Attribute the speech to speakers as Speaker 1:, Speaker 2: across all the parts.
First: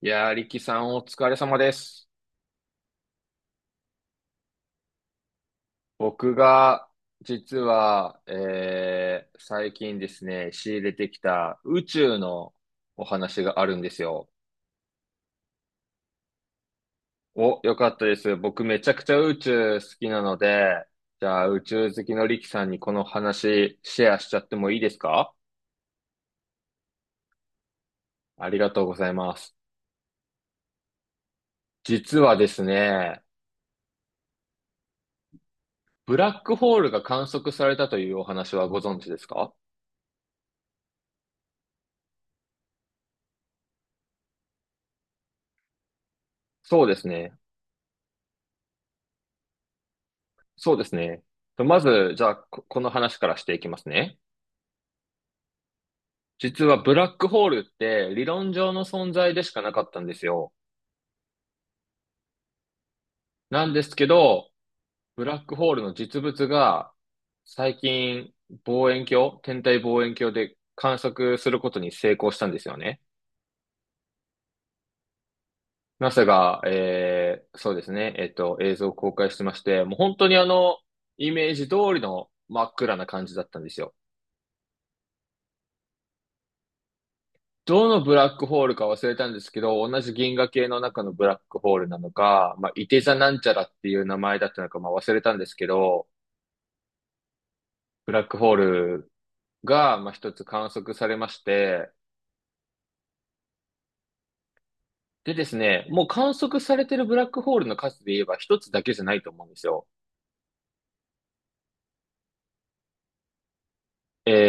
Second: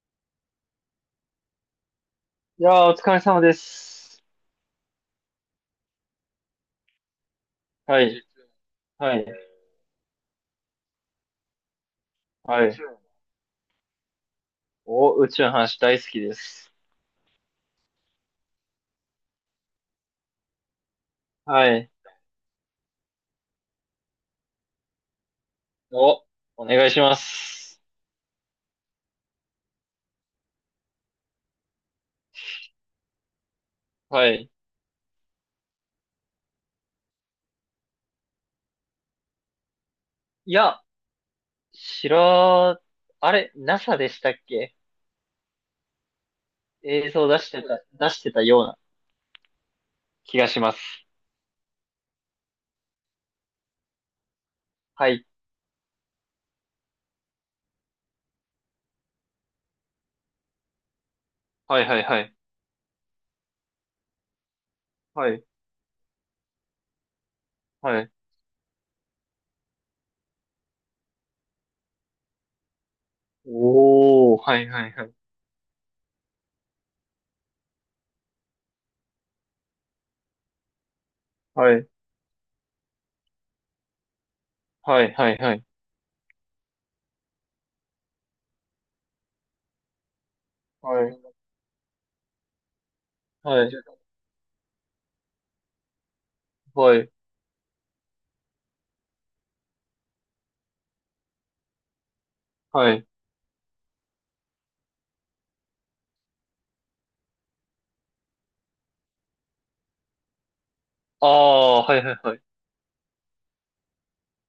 Speaker 1: いやー、力さんお疲れ様です。
Speaker 2: いやー、お疲れ様です。
Speaker 1: 僕が、実
Speaker 2: は
Speaker 1: は、
Speaker 2: い。はい。
Speaker 1: 最近ですね、仕入れてきた宇宙の
Speaker 2: はい。
Speaker 1: お話があるんですよ。
Speaker 2: お、宇宙の話大好きです。
Speaker 1: お、よかったです。僕めちゃくちゃ宇宙好きなので、じゃあ宇
Speaker 2: は
Speaker 1: 宙
Speaker 2: い。
Speaker 1: 好きの力さんにこの話シェアしちゃってもいいですか？
Speaker 2: お、お願いします。
Speaker 1: ありがとうございます。実はですね、
Speaker 2: はい。
Speaker 1: ブラックホールが観測されたというお話はご存知ですか？
Speaker 2: いや、知ら、あれ、NASA でしたっけ？
Speaker 1: そうです
Speaker 2: 映像
Speaker 1: ね。
Speaker 2: 出してた、ような気がしま
Speaker 1: そうです
Speaker 2: す。
Speaker 1: ね。とまず、じゃあ、ここの話からしていきますね。
Speaker 2: はい。
Speaker 1: 実はブラックホールって理論上の存在でしかなかったんですよ。
Speaker 2: はいはいはい。
Speaker 1: なんですけど、ブ
Speaker 2: は
Speaker 1: ラ
Speaker 2: い。
Speaker 1: ックホールの実物が最
Speaker 2: はい。
Speaker 1: 近望遠鏡、天体望遠鏡で観測することに成功したんですよね。
Speaker 2: おー、はいはいはい。
Speaker 1: NASA が、そうですね、映像を公開してまして、もう本当にあの、イメージ
Speaker 2: は
Speaker 1: 通
Speaker 2: い。
Speaker 1: りの真っ暗な感じだったんですよ。
Speaker 2: はいはいはい。
Speaker 1: どのブラックホールか忘れたんですけど、同じ銀河系の中
Speaker 2: は
Speaker 1: の
Speaker 2: い。
Speaker 1: ブラックホールなのか、まあ、いて座なんちゃら
Speaker 2: は
Speaker 1: っ
Speaker 2: い。
Speaker 1: ていう名前だったのか、まあ、忘れたんですけど、
Speaker 2: はい。
Speaker 1: ブラックホールが、まあ、一つ観測されまして、
Speaker 2: はい。
Speaker 1: でですね、もう観測されてるブラックホールの数で言えば一つだけじゃないと思うんですよ。
Speaker 2: あー、はいはいはい。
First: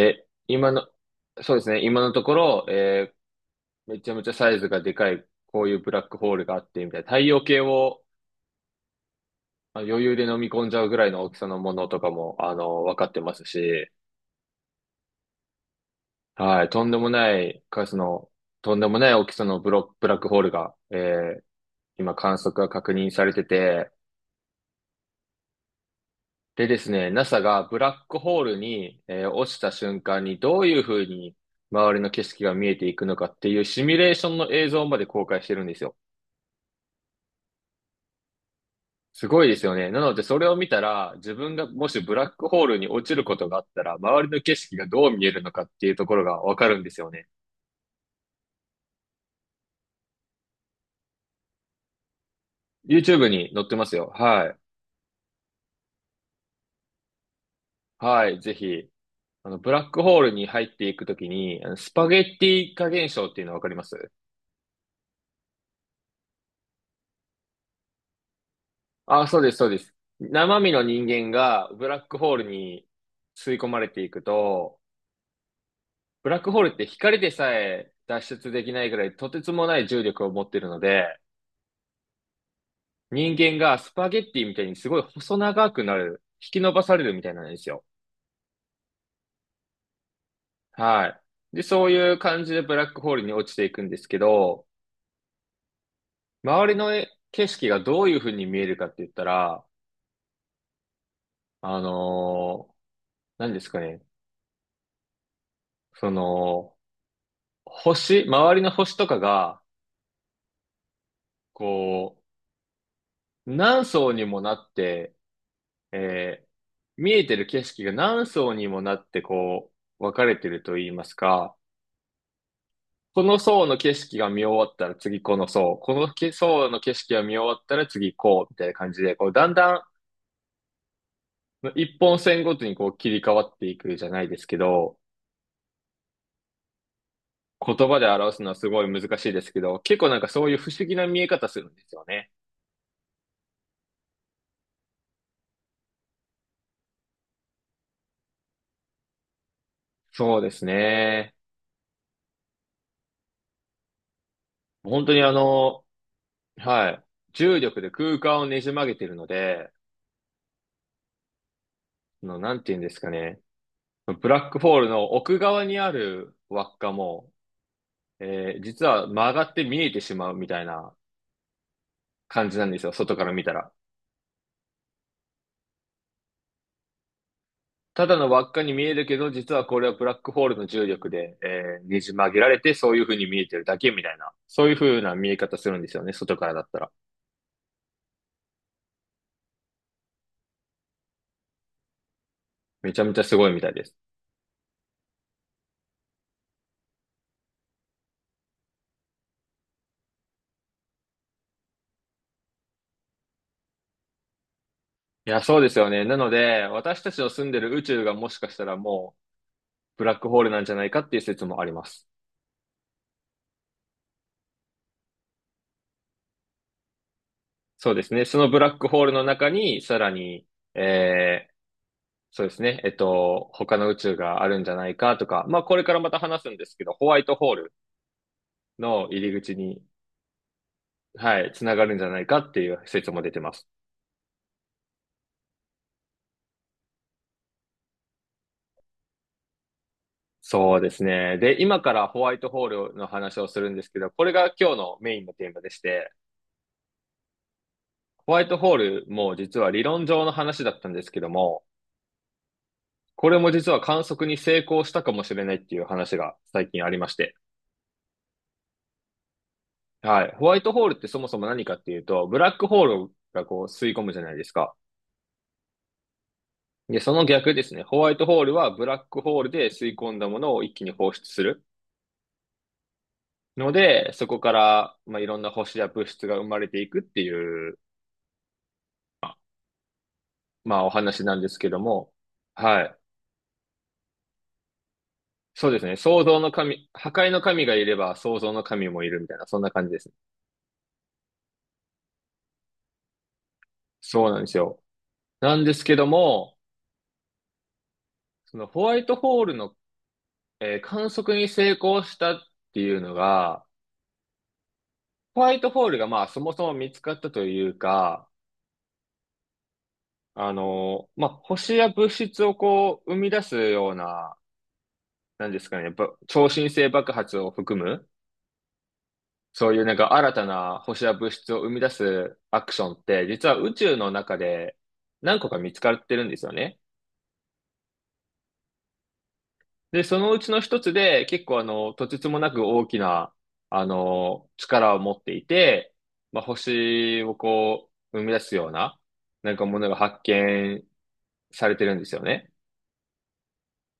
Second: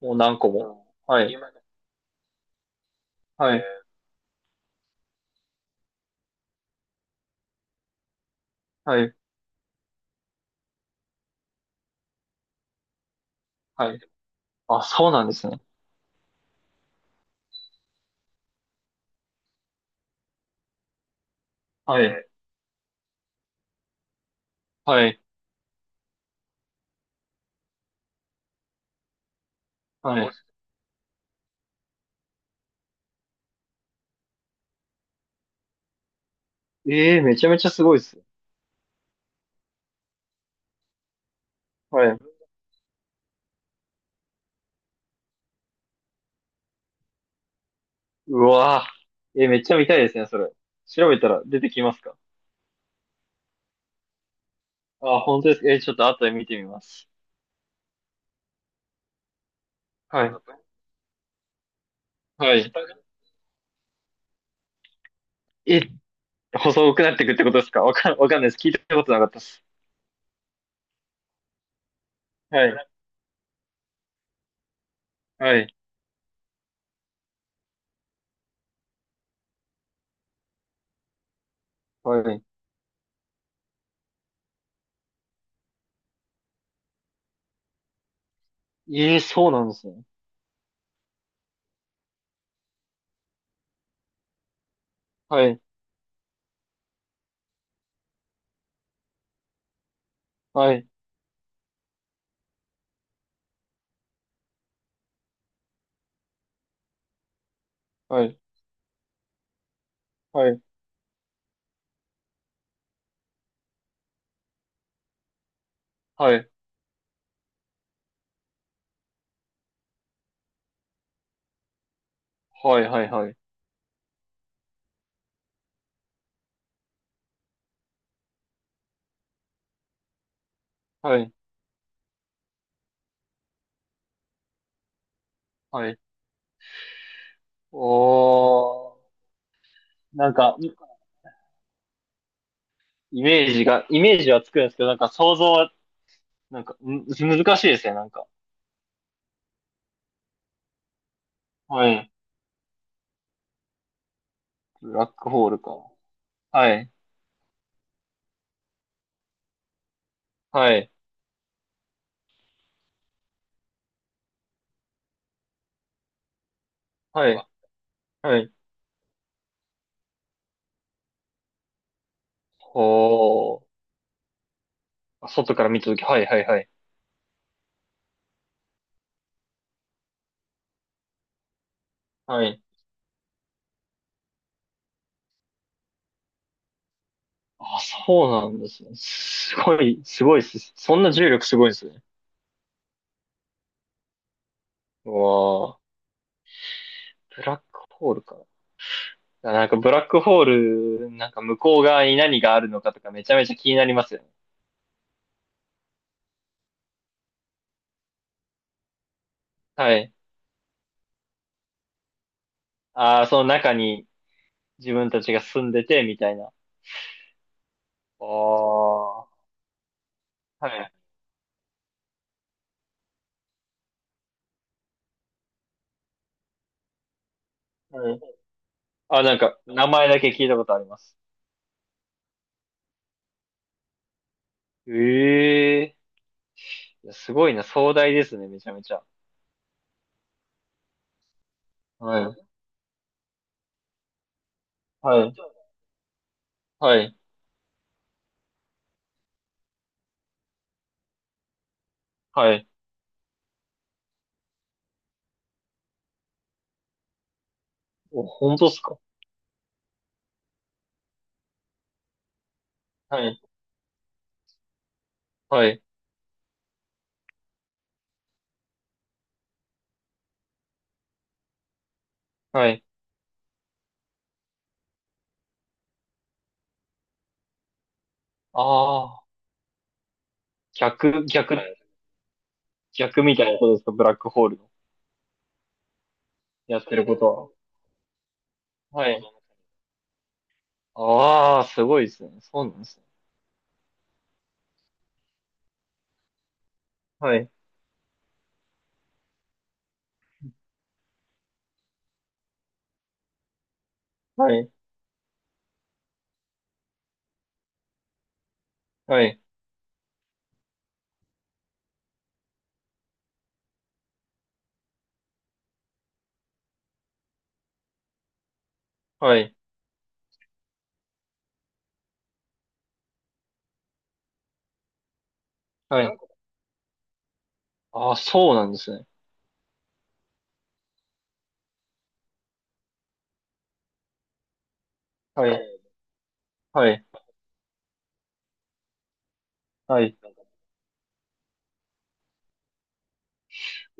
Speaker 2: もう
Speaker 1: ー
Speaker 2: 何個
Speaker 1: 今の、
Speaker 2: も。はい。は
Speaker 1: そうですね、今のところ、
Speaker 2: い。
Speaker 1: めちゃめちゃサイズがでかい、こういうブラックホールがあって、みたいな、太陽系を
Speaker 2: はい。
Speaker 1: まあ余裕で飲み込んじゃうぐらいの大きさのものとかも、あの、分かってますし、
Speaker 2: はい。あ、そうなんですね。
Speaker 1: はい、とんでもない数の、とんでもない大きさのブラックホールが、ー
Speaker 2: はい。
Speaker 1: 今
Speaker 2: え、
Speaker 1: 観測が確認されてて、
Speaker 2: はい。
Speaker 1: でですね、NASA がブラックホールに、落ちた瞬
Speaker 2: は
Speaker 1: 間
Speaker 2: もい。し、
Speaker 1: にどういうふうに周りの景色が見えていくのかっていうシミュレーションの映像まで公開してるんですよ。
Speaker 2: ええ、めちゃめちゃすごいですね。
Speaker 1: すごいですよね。なのでそれを見たら、自分がもし
Speaker 2: は
Speaker 1: ブ
Speaker 2: い。
Speaker 1: ラックホールに落ちることがあったら、周りの景色がどう見えるのかっていうところがわかるんですよね。
Speaker 2: うわぁ。えー、めっちゃ見たいですね、それ。調べたら出てきますか？
Speaker 1: YouTube に載ってますよ。はい。
Speaker 2: あ、本当ですか。えー、ちょっと後で見てみます。
Speaker 1: はい、ぜひ。あの、ブラックホー
Speaker 2: は
Speaker 1: ル
Speaker 2: い。
Speaker 1: に入っていくときに、あのスパゲッテ
Speaker 2: はい。
Speaker 1: ィ化現象っていうのわかります？
Speaker 2: え、細くなっていくってことですか？わかんないです。聞いたことなか
Speaker 1: あ、
Speaker 2: った
Speaker 1: そ
Speaker 2: で
Speaker 1: うです、
Speaker 2: す。
Speaker 1: そうです。生身の人間がブラックホール
Speaker 2: はい。
Speaker 1: に吸い込まれていくと、
Speaker 2: はい。
Speaker 1: ブラックホールって光でさえ脱出できないぐらいとてつもない重力を持っているので、
Speaker 2: はい。
Speaker 1: 人間がスパゲッティみたいにすごい細長くなる、引き伸ばされるみたいなんですよ。
Speaker 2: ええ、そうなんですね。
Speaker 1: はい。で、そういう感じでブラックホールに落ちていくんですけど、
Speaker 2: はい。
Speaker 1: 周りの景色がどういう風に見えるかって言ったら、
Speaker 2: はい。
Speaker 1: あのー何ですかね。その、星、
Speaker 2: はい。
Speaker 1: 周りの星とかが、
Speaker 2: はい。
Speaker 1: こう、何層にもなって、
Speaker 2: は
Speaker 1: えー
Speaker 2: い。
Speaker 1: 見えてる景色が何層にもなって、こう、分かれてると言いますか、
Speaker 2: はい。はい。
Speaker 1: こ
Speaker 2: はい。
Speaker 1: の層の景色が見終わったら次この層、このけ層の景色が見終わったら次こう、みたいな感じで、こう、だんだん
Speaker 2: はい。
Speaker 1: 一本線ごとにこう切り替わっていくじゃないですけど、
Speaker 2: はい。
Speaker 1: 言葉で表すのはすごい
Speaker 2: おー。
Speaker 1: 難しいですけど、結構なんか
Speaker 2: なん
Speaker 1: そうい
Speaker 2: か、
Speaker 1: う不思議な見え方するんですよね。
Speaker 2: イメージはつくんですけど、なんか想像難しいですね、なんか。
Speaker 1: そうですね。
Speaker 2: はい。ブ
Speaker 1: 本
Speaker 2: ラ
Speaker 1: 当
Speaker 2: ッ
Speaker 1: に
Speaker 2: ク
Speaker 1: あ
Speaker 2: ホールか。
Speaker 1: の、
Speaker 2: は
Speaker 1: は
Speaker 2: い。
Speaker 1: い。重力で空間をねじ曲げてるので、
Speaker 2: はい。
Speaker 1: あの、なんて言うんですかね。ブラックホールの奥側にある輪っか
Speaker 2: は
Speaker 1: も、
Speaker 2: い。はい。
Speaker 1: 実は曲がって見えてしまうみたいな感じなんです
Speaker 2: ほ
Speaker 1: よ。外から見たら。
Speaker 2: う、外から見たとき、はい、はい、はい。
Speaker 1: ただの輪っかに見えるけど、実はこれはブラックホールの重力で、ねじ曲げ
Speaker 2: は
Speaker 1: られ
Speaker 2: い。
Speaker 1: て、そういう風に見えてるだけみたいな。そういう風な見え方するんですよね。外からだったら。
Speaker 2: あ、そうなんですね。すごいっす。そんな重力すごいですね。
Speaker 1: めちゃめちゃすごいみたいです。
Speaker 2: うわあ、ブラックホールか。いや、なんかブラックホール、なんか向こう側に何があるのかとかめちゃめちゃ気になりますよね。
Speaker 1: いや、そうですよね。なので、私たちの住んでる宇宙がもしかしたらもう、
Speaker 2: は
Speaker 1: ブラ
Speaker 2: い。
Speaker 1: ックホールなんじゃないかっていう説もあります。
Speaker 2: ああ、その中に自分たちが住んでて、みたいな。
Speaker 1: そうですね。
Speaker 2: あ
Speaker 1: そのブラックホール
Speaker 2: あ、
Speaker 1: の
Speaker 2: は
Speaker 1: 中に、さらに、
Speaker 2: い。
Speaker 1: えー、そうですね。他の宇宙があるんじゃないかとか、まあ、これからまた話すんですけど、ホワイトホール
Speaker 2: はい。
Speaker 1: の
Speaker 2: あ、
Speaker 1: 入り
Speaker 2: なん
Speaker 1: 口
Speaker 2: か、
Speaker 1: に、
Speaker 2: 名前だけ聞いたことあります。
Speaker 1: はい、つながるんじゃないかっていう説も出てます。
Speaker 2: え、えーすごいな、壮大ですね、めちゃめちゃ。
Speaker 1: そうですね。で、今からホ
Speaker 2: は
Speaker 1: ワイ
Speaker 2: い。
Speaker 1: トホールの話をするんですけど、これが今日のメイン
Speaker 2: は
Speaker 1: の
Speaker 2: い。
Speaker 1: テーマでして、
Speaker 2: はい。
Speaker 1: ホワイトホールも実は理論上の話だったんですけども、
Speaker 2: はい。
Speaker 1: これも実は観測に成功したかもしれないっていう話が最近ありまして、
Speaker 2: お、本当っすか？
Speaker 1: はい。ホワイトホールってそもそも何かっていうと、ブラックホール
Speaker 2: はい。
Speaker 1: がこう吸い込むじゃないですか。
Speaker 2: はい。
Speaker 1: で、その逆ですね。ホワイトホールはブラックホールで吸い込んだものを一気に放出する。
Speaker 2: はい。
Speaker 1: ので、そこから、まあ、いろんな星や物質が生まれていくっていう、
Speaker 2: ああ、
Speaker 1: まあ、お話
Speaker 2: 逆、
Speaker 1: なん
Speaker 2: 逆、
Speaker 1: ですけども。はい。
Speaker 2: 逆みたいなことですか、ブラックホールの。
Speaker 1: そうですね。創造の
Speaker 2: やっ
Speaker 1: 神、
Speaker 2: てる
Speaker 1: 破
Speaker 2: こ
Speaker 1: 壊の
Speaker 2: と
Speaker 1: 神がいれば創造の神
Speaker 2: は。
Speaker 1: も
Speaker 2: は
Speaker 1: いる
Speaker 2: い。
Speaker 1: みたいな、そんな感じですね。
Speaker 2: ああ、すごいですね。そうなんですね。
Speaker 1: そうなんですよ。なんですけども、
Speaker 2: はい。
Speaker 1: そのホワイトホールの、観測に成功したっていうのが、
Speaker 2: はい。
Speaker 1: ホワイトホールがまあそもそも見つかったというか、
Speaker 2: はい。
Speaker 1: あの、まあ星や物質をこう生み出すような、なんですかね、やっぱ超新星爆発を含む、
Speaker 2: はい。
Speaker 1: そういうなんか新たな星や物質を生み出すアクションって、実は宇宙の中で何個か見つか
Speaker 2: は
Speaker 1: って
Speaker 2: い。
Speaker 1: るんですよね。
Speaker 2: ああ、そうなんですね。
Speaker 1: で、そのうちの一つで、結構あの、とてつもなく大きな、あの、力を持ってい
Speaker 2: はい。
Speaker 1: て、まあ、
Speaker 2: はい。
Speaker 1: 星をこう、生み出すような、なんかものが
Speaker 2: はい。
Speaker 1: 発見されてるんですよね。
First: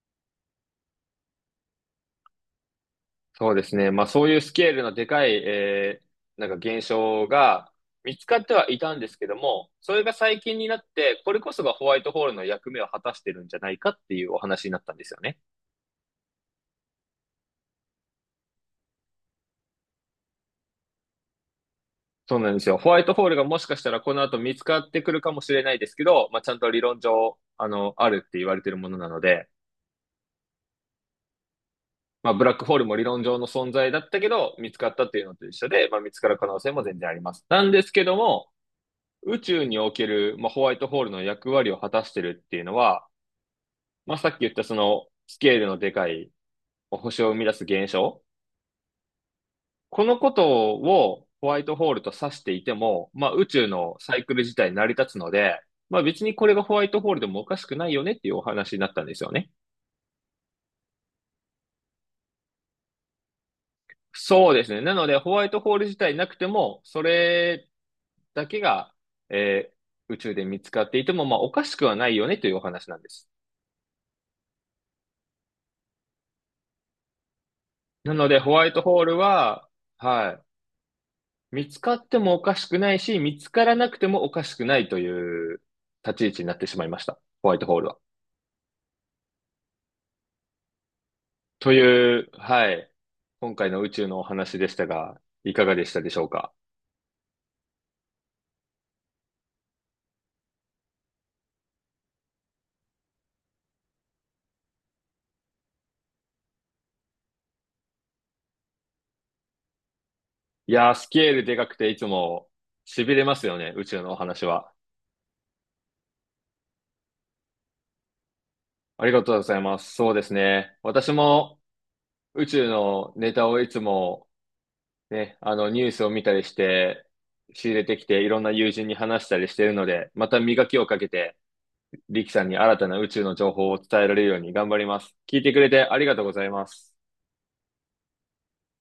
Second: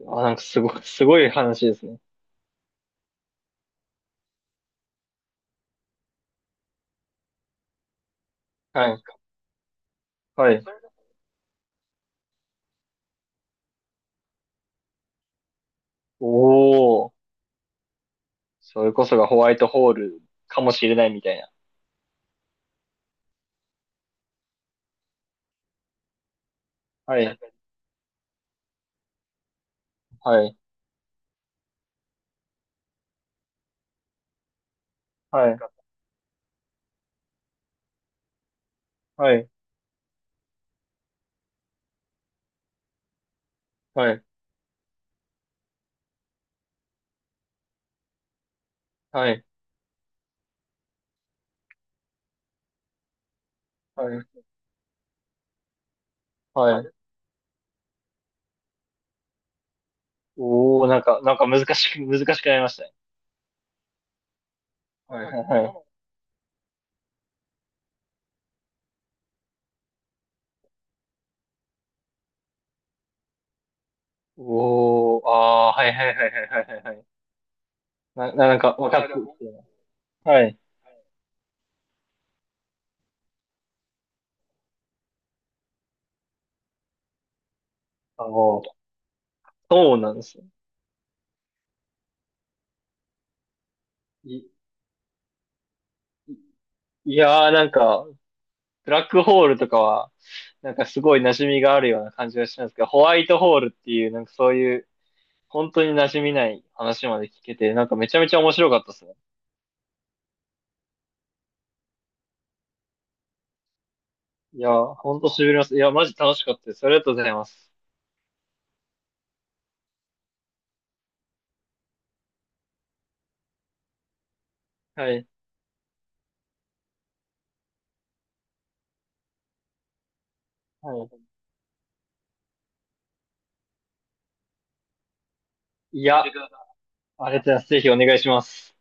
Speaker 2: あ、なんか、すごい、すごい話ですね。
Speaker 1: そうですね。まあ、そういうスケールのでかい、なんか現象が見つかってはい
Speaker 2: は
Speaker 1: たん
Speaker 2: い。
Speaker 1: ですけども、それが最
Speaker 2: は
Speaker 1: 近
Speaker 2: い。
Speaker 1: になって、これこそがホワイトホールの役目を果たしてるんじゃないかっていうお話になったんですよね。
Speaker 2: おお。それこそがホワイトホールかもしれないみたいな。
Speaker 1: そうなんですよ。ホワイトホールがもしかしたらこの後見つかってくるかもしれないですけど、まあ、ちゃんと理論
Speaker 2: は
Speaker 1: 上、
Speaker 2: い、
Speaker 1: あの、あるって言われてるものなので、
Speaker 2: はい。
Speaker 1: まあ、ブラックホールも理論上の存在だったけど、見つかったっていうのと
Speaker 2: は
Speaker 1: 一
Speaker 2: い、
Speaker 1: 緒で、まあ、見つかる可能性も全然あります。なんですけども、
Speaker 2: は
Speaker 1: 宇
Speaker 2: い、
Speaker 1: 宙における、まあ、ホワイトホールの役割を果たしてるっていうのは、
Speaker 2: は
Speaker 1: まあ、
Speaker 2: い。
Speaker 1: さっき言ったそのスケールのでかい星を生み出す現象
Speaker 2: はい。
Speaker 1: このことをホワイトホールと指していても、まあ宇宙の
Speaker 2: は
Speaker 1: サイ
Speaker 2: い、
Speaker 1: クル自体成り立つので、まあ別にこれがホ
Speaker 2: は
Speaker 1: ワイ
Speaker 2: い。
Speaker 1: トホールでもおかしくないよねっていうお話になったんですよね。
Speaker 2: おお、なんか、難しくなりましたね。
Speaker 1: そうですね。なので
Speaker 2: はい、は
Speaker 1: ホ
Speaker 2: い
Speaker 1: ワイト
Speaker 2: は
Speaker 1: ホー
Speaker 2: い。
Speaker 1: ル自体なくても、それだけが、えー宇宙で見つかっていても、まあおかしくはないよねというお話なんです。
Speaker 2: おお、ああー、はいはいはいはいはいはい。
Speaker 1: なのでホ
Speaker 2: なん
Speaker 1: ワイ
Speaker 2: か、
Speaker 1: ト
Speaker 2: わか
Speaker 1: ホ
Speaker 2: っ
Speaker 1: ー
Speaker 2: てき
Speaker 1: ル
Speaker 2: てる。
Speaker 1: は、は
Speaker 2: はい、
Speaker 1: い、見つかってもおかしくないし、見つからなくてもおかしくないという立ち位置になってしまいました。ホワイトホールは。
Speaker 2: あの、そうなんですよ。
Speaker 1: という、はい。今回の宇宙のお
Speaker 2: い、
Speaker 1: 話でしたが、いかがでしたでしょうか？
Speaker 2: いやー、なんか、ブラックホールとかは、なんかすごい馴染みがあるような感じがしますけど、ホワイトホールっていう、なんかそういう、本当に馴染みない話まで聞けて、なんかめちゃめちゃ面白かったですね。
Speaker 1: いやー、スケールでかくていつも痺れますよね、宇宙のお話
Speaker 2: いや、
Speaker 1: は。
Speaker 2: ほんと痺れます。いや、マジ楽しかったです。ありがとうございます。
Speaker 1: ありがとうございます。そうですね。私も宇宙のネタをいつも
Speaker 2: はい。
Speaker 1: ね、あのニュースを見たりして、仕入れてきていろんな友人に話したりしているので、また磨きを
Speaker 2: は
Speaker 1: かけ
Speaker 2: い。
Speaker 1: て、リキさんに新たな宇宙の情報を伝えられるように頑張ります。聞いてくれてあ
Speaker 2: い
Speaker 1: りが
Speaker 2: や、
Speaker 1: とう
Speaker 2: あり
Speaker 1: ご
Speaker 2: が
Speaker 1: ざ
Speaker 2: と
Speaker 1: い
Speaker 2: う
Speaker 1: ます。
Speaker 2: ございます。ぜひお願いします。